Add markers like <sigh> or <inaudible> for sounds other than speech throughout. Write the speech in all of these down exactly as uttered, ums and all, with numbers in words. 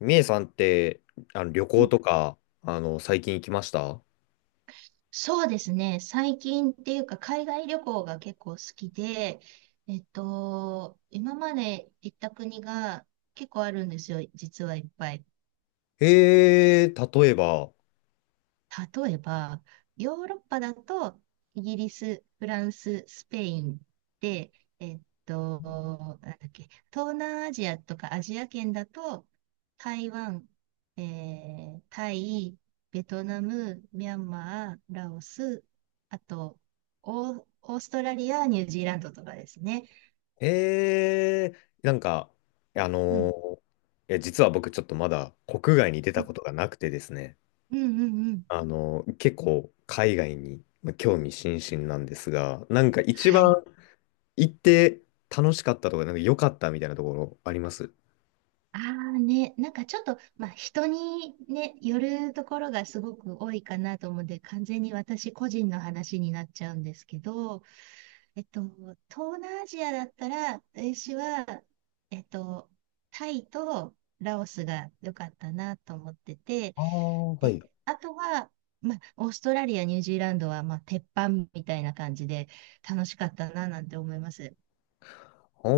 みえさんって、あの、旅う行んとか、あの、最近行きました？そうですね。最近っていうか、海外旅行が結構好きで、えっと、今まで行った国が結構あるんですよ、実はいっぱい。えー、例えば？例えば、ヨーロッパだと、イギリス、フランス、スペインで、えっと、なんだっけ、東南アジアとかアジア圏だと、台湾、えータイ、ベトナム、ミャンマー、ラオス、あと、オー、オーストラリア、ニュージーランドとかですね。えー、なんか、あのうん。ーいや、実は僕ちょっとまだ国外に出うたんことがなくてですね、うんうんうん。あのー結構海外にまあ興味津々なんですが、なんか一番はい。行って楽しかったとか、なんか良かったみたいなところあります？ああね、なんかちょっと、まあ、人にね、よるところがすごく多いかなと思うんで、完全に私個人の話になっちゃうんですけど、えっと、東南アジアだったら、私は、えっと、タイとラオスが良かったなと思ってて、ああー、はで、い。あとは、まあ、オーストラリア、ニュージーランドは、まあ、鉄板みたいな感じで楽しかったななんて思います。あ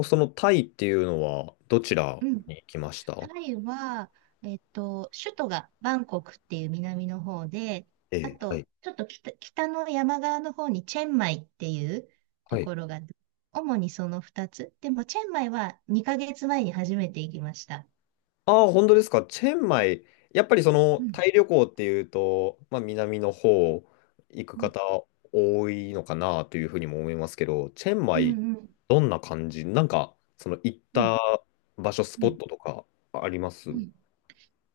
あ、そのタイっていうのはどちらうん。に行きましタた？イは、えっと、首都がバンコクっていう南の方で、えあえ、はと、い。ちょっと北、北の山側の方にチェンマイっていうとはい。ころが、主にそのふたつ。でも、チェンマイはにかげつまえに初めて行きました。ああ、本当ですか。チェンマイ。やっぱりそのうタん、イ旅行っていうと、まあ、南の方行くうん、方多いのかなというふうにも思いますけど、チェンうマイ、ん、うん、どんな感じ、なんか、その行っうん、た場所、スうポッん。トとかあります？うん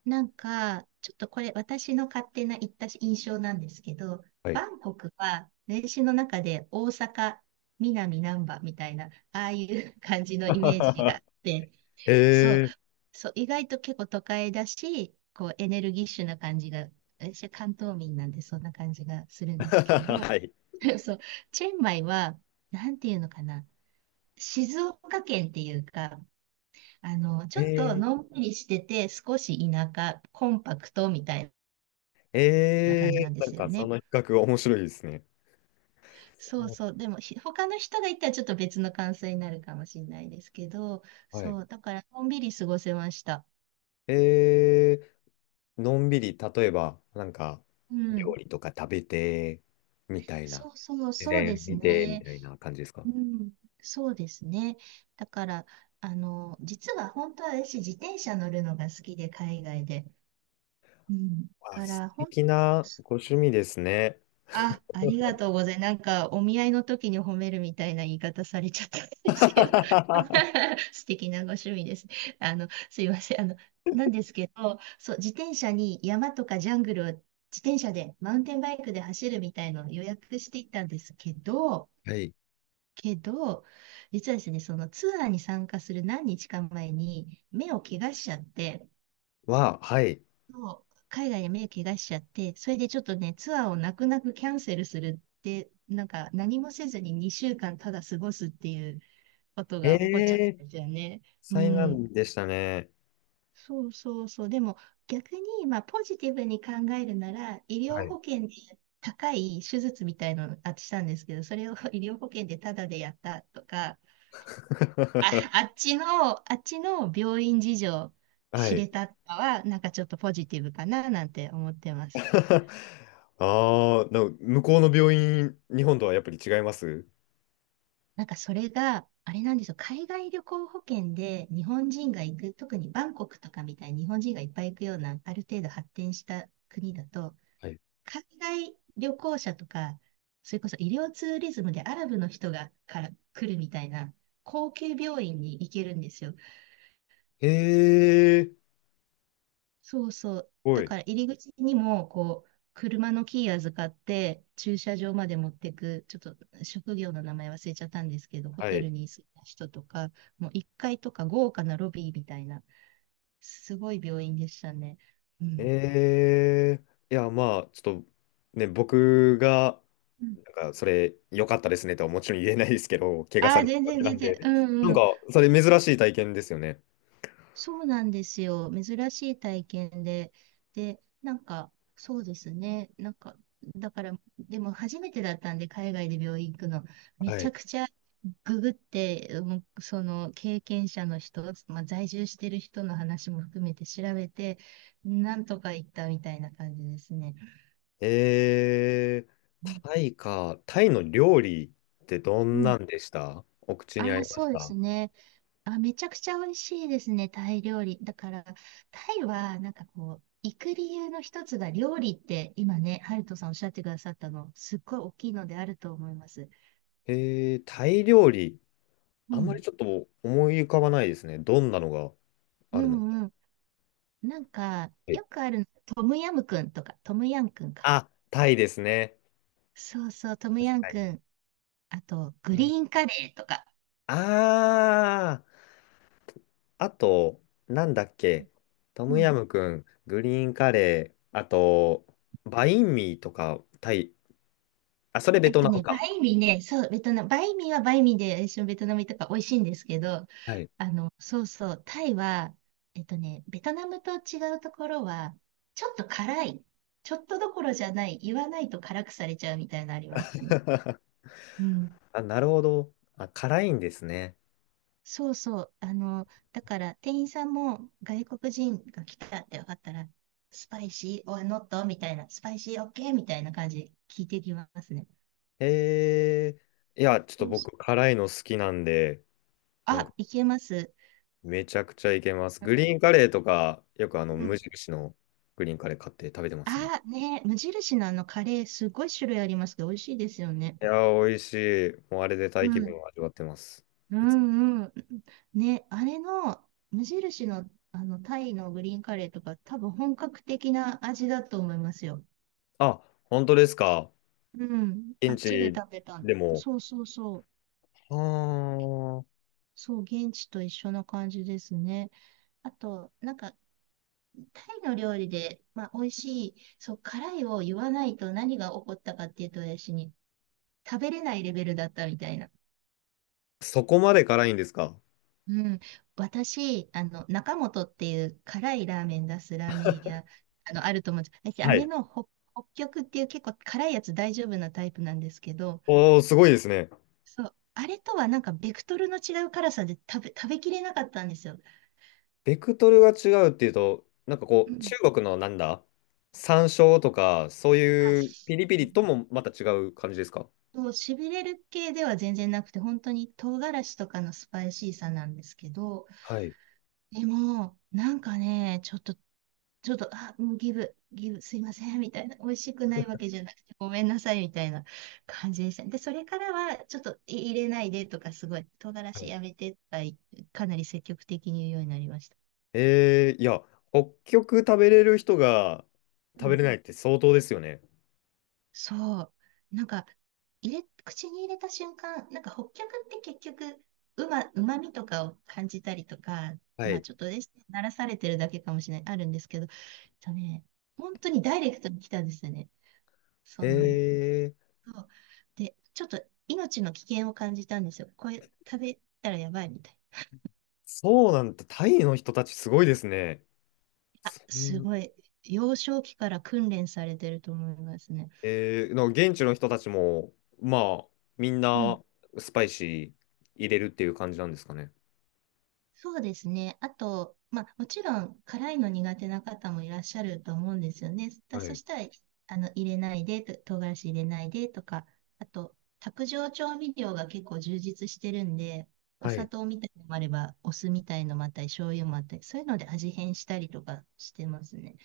なんか、ちょっとこれ私の勝手な言った印象なんですけど、はい。バンコクは年史の中で大阪、南難波みたいな、ああいう感じのイメージがあっ <laughs> て、そう、えー。そう、意外と結構都会だし、こうエネルギッシュな感じが、私は関東民なんでそんな感じがするん <laughs> ですけど、はい。<laughs> そう、チェンマイは、なんていうのかな、静岡県っていうか、あの、ちょっとえのんびりしてて、少し田舎、コンパクトみたいー、なえ感じなんでー、なんすよかそね。の比較面白いですね。そうそう。でも、ひ他の人が行ったらちょっと別の感想になるかもしれないですけど、はい。そう、だからのんびり過ごせました。えー、のんびり、例えば、なんか、う料ん。理とか食べて、みたいな、そうそう、自そうで然す見て、みね。たいな感じですか？うん。そうですね。だから、あの、実は本当は私、自転車乗るのが好きで、海外で。うん。だあ、か素ら、本敵なご趣味ですね。あ、ありがとうございます。なんか、お見合いの時に褒めるみたいな言い方されちゃったんですけど、<laughs> <laughs> 素敵なご趣味です。あの、すいません。あの、なんですけど、そう、自転車に山とかジャングルを自転車で、マウンテンバイクで走るみたいのを予約していったんですけど、はい。けど、実はですね、そのツアーに参加する何日か前に目を怪我しちゃって、は、はい。そう、海外で目怪我しちゃって、それでちょっとね、ツアーを泣く泣くキャンセルするって、なんか何もせずににしゅうかんただ過ごすっていうことえが起こっちゃっえー、たんですよね。う災ん。難でしたね。そうそうそう。でも逆に、まあポジティブに考えるなら、医は療い。保険で高い手術みたいのあっしたんですけど、それを <laughs> 医療保険でタダでやったとか、あ、あ <laughs> っちの、あっちの病院事情は知い。れたかは、なんかちょっとポジティブかななんて思ってます。<laughs> ああ、でも向こうの病院、日本とはやっぱり違います？なんかそれが、あれなんですよ、海外旅行保険で日本人が行く、特にバンコクとかみたいに日本人がいっぱい行くような、ある程度発展した国だと、はい。海外旅行者とか、それこそ医療ツーリズムでアラブの人がから来るみたいな、高級病院に行けるんですよ。ええー、すそうそう。ごだい。から入り口にも、こう、車のキー預かって、駐車場まで持ってく、ちょっと職業の名前忘れちゃったんですけど、ホはテい。ルに住んだ人とか、もういっかいとか豪華なロビーみたいな、すごい病院でしたね。うん。えー、いや、まあ、ちょっとね、僕が、うんなんか、それ、良かったですねとはもちろん言えないですけど、怪我あさあ、れた全わ然けな全ん然。で、うなんんうん。か、それ、珍しい体験ですよね。そうなんですよ。珍しい体験で。で、なんか、そうですね。なんか、だから、でも初めてだったんで、海外で病院行くの、めはちゃい。くちゃググって、うんその経験者の人、まあ、在住してる人の話も含めて調べて、なんとか行ったみたいな感じですね。えうー、ん。タイか、タイの料理ってどうんなん。んでした？お口あに合あ、いましそうでた？すね。あ、めちゃくちゃ美味しいですね、タイ料理。だから、タイは、なんかこう、行く理由の一つが料理って、今ね、ハルトさんおっしゃってくださったの、すっごい大きいのであると思います。えー、タイ料理、うあんまん。りちょっと思い浮かばないですね。どんなのがうあるのか。んうん。なんか、えよくあるの、トムヤムクンとか、トムヤンクンか。あ、タイですね。そうそう、トム確ヤンかクン。あと、グリに。ーンカレーとか。ああー。あと、なんだっけ、トうムヤんム君、グリーンカレー、あと、バインミーとか、タイ、あ、それベえっトとナムね、バか。インミーね、そう、ベトナム、バインミーはバインミーで、一緒にベトナムとか美味しいんですけど、はい。あの、そうそう、タイは、えっとね、ベトナムと違うところは、ちょっと辛い。ちょっとどころじゃない。言わないと辛くされちゃうみたいなのありますね。<laughs> うん。あ、なるほど。あ、辛いんですね。そうそう。あの、だから店員さんも外国人が来たって分かったら、スパイシー、オアノットみたいな、スパイシーオッケーみたいな感じで聞いてきますね。へえ。いや、ちょっとそうそ僕、う。辛いの好きなんで、なんあ、か、いけます。めちゃくちゃいけます。うグん。リーンカレーとか、よくあの、う無ん。印のグリーンカレー買って食べてますね。ああ、ね、無印のあのカレー、すごい種類ありますけど、美味しいですよね。いやー、美味しい。もうあれでタイう気分ん、を味わってます。ういつん、うん。ね、あれの、無印の、あの、タイのグリーンカレーとか、多分本格的な味だと思いますよ。あ、本当ですか？うん、あ現っちで地食べたの。でも。そうそうそう。あー、そう、現地と一緒な感じですね。あと、なんか、タイの料理で、まあ、美味しい、そう、辛いを言わないと何が起こったかっていうと、私に、食べれないレベルだったみたいな。そこまで辛いんですか。うん、私、あの、中本っていう辛いラーメン出すラーメン屋、あの、あると思うんです。私、あはれい。の北、北極っていう結構辛いやつ大丈夫なタイプなんですけど、おー、すごいですね。そう、あれとはなんかベクトルの違う辛さで食べ、食べきれなかったんですよ。ベクトルが違うっていうと、なんかこうう、ん。中国のなんだ、山椒とか、そうあ、いうピしリピリともまた違う感じですか？そう、しびれる系では全然なくて、本当に唐辛子とかのスパイシーさなんですけど、はい。でも、なんかね、ちょっとちょっと、あ、もうギブ、ギブ、すいません、みたいな、美味しくないわけじゃなくて、ごめんなさい、みたいな感じでした。で、それからは、ちょっとい入れないでとか、すごい、唐辛子はい。やめてとか、かなり積極的に言うようになりました。えー、いや、北極食べれる人がう食べん。れないって相当ですよね。そう。なんか、入れ、口に入れた瞬間、なんか、北極って結局、うま、うまみとかを感じたりとか、はまあ、い。ちょっとですね、慣らされてるだけかもしれない、あるんですけど、えっとね、本当にダイレクトに来たんですよね。そへう。えー、そう。で、ちょっと命の危険を感じたんですよ。これ食べたらやばいみたい。そうなんだ。タイの人たちすごいですね。あ、そんすな。ごい。幼少期から訓練されてると思いますね。えー、なんか現地の人たちも、まあ、みんうん。なスパイシー入れるっていう感じなんですかね。そうですね。あと、まあ、もちろん辛いの苦手な方もいらっしゃると思うんですよね。だはそい。したら、あの、入れないでと、唐辛子入れないでとか、あと、卓上調味料が結構充実してるんで、おは砂い。糖みたいのもあれば、お酢みたいのもあったり、醤油もあったり、そういうので味変したりとかしてますね。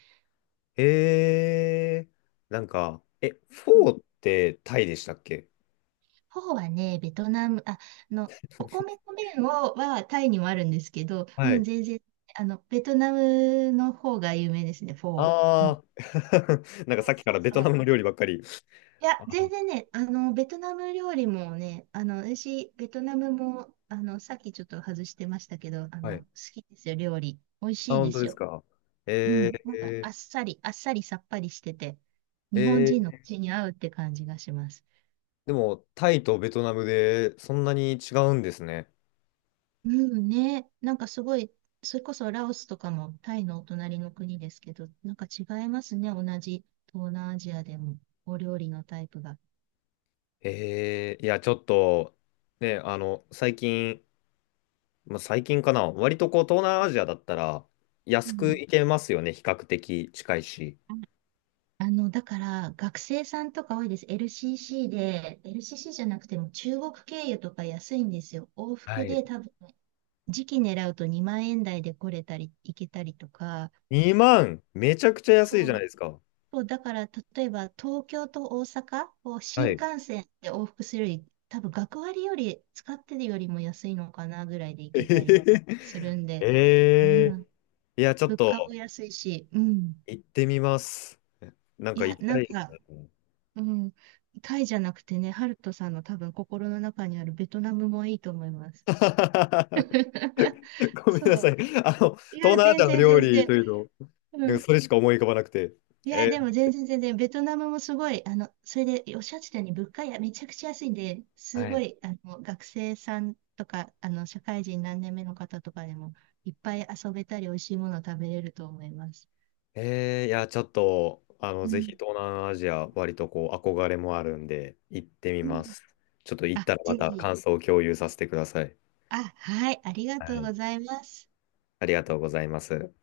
えー、なんか、え、フォーってタイでしたっけ？フォーはね、ベトナム、あ、あの、お米の麺をはタイにもあるんですけど、はうん、い。全然、あの、ベトナムの方が有名ですね、フォー。うん。あー <laughs> なんかそうさっきかそらベトうそナう。ムの料理ばっかり。いや、あ、全然ね、あの、ベトナム料理もね、あの、私、ベトナムも、あの、さっきちょっと外してましたけど、あはの、い。好きですよ、料理。美味あ、しい本で当すですよ。か。うえん。ー、なんか、あっさり、あっさりさっぱりしてて、日本え人のー、口に合うって感じがします。でも、タイとベトナムでそんなに違うんですね。うんね、なんかすごい、それこそラオスとかもタイのお隣の国ですけど、なんか違いますね、同じ東南アジアでも、お料理のタイプが。えー、いや、ちょっと、ね、あの、最近、まあ、最近かな、割とこう東南アジアだったらう安くん。行けますよね、比較的近いし。ああの、だから、学生さんとか多いです。エルシーシー で、エルシーシー じゃなくても中国経由とか安いんですよ。往は復い。で多分、時期狙うとにまん円台で来れたり、行けたりとか、にまん、めちゃくちゃ安いじゃそないうですか。そう、だから、例えば、東京と大阪をは新い。幹線で往復するより、多分、学割より、使ってるよりも安いのかなぐらいで行けたりえするんー、で、うえーん、いや、ちょっ物と価も安いし、うん。行ってみます。なんいかや、行きなたんいでか、すね。うん、タイじゃなくてね、ハルトさんの多分、心の中にあるベトナムもいいと思います。<laughs> <laughs> ごめんなそさい。う。あの、東いや、南ア全ジアの然料全理然。というと、なうんかんそれしか思い浮かばなくて。いや、えでもー全然全然、ベトナムもすごい、あの、それでおっしゃってたように物価やめちゃくちゃ安いんで、すはごい。い、あの、学生さんとか、あの、社会人何年目の方とかでも、いっぱい遊べたり、美味しいもの食べれると思います。えー、いや、ちょっと、あの、うぜひん。東南アジア、割とこう、憧れもあるんで、行ってみうんます。ちょっと行っあ、たらまぜたひ。感想を共有させてください。あ、はい、ありがはとうい。ございます。ありがとうございます。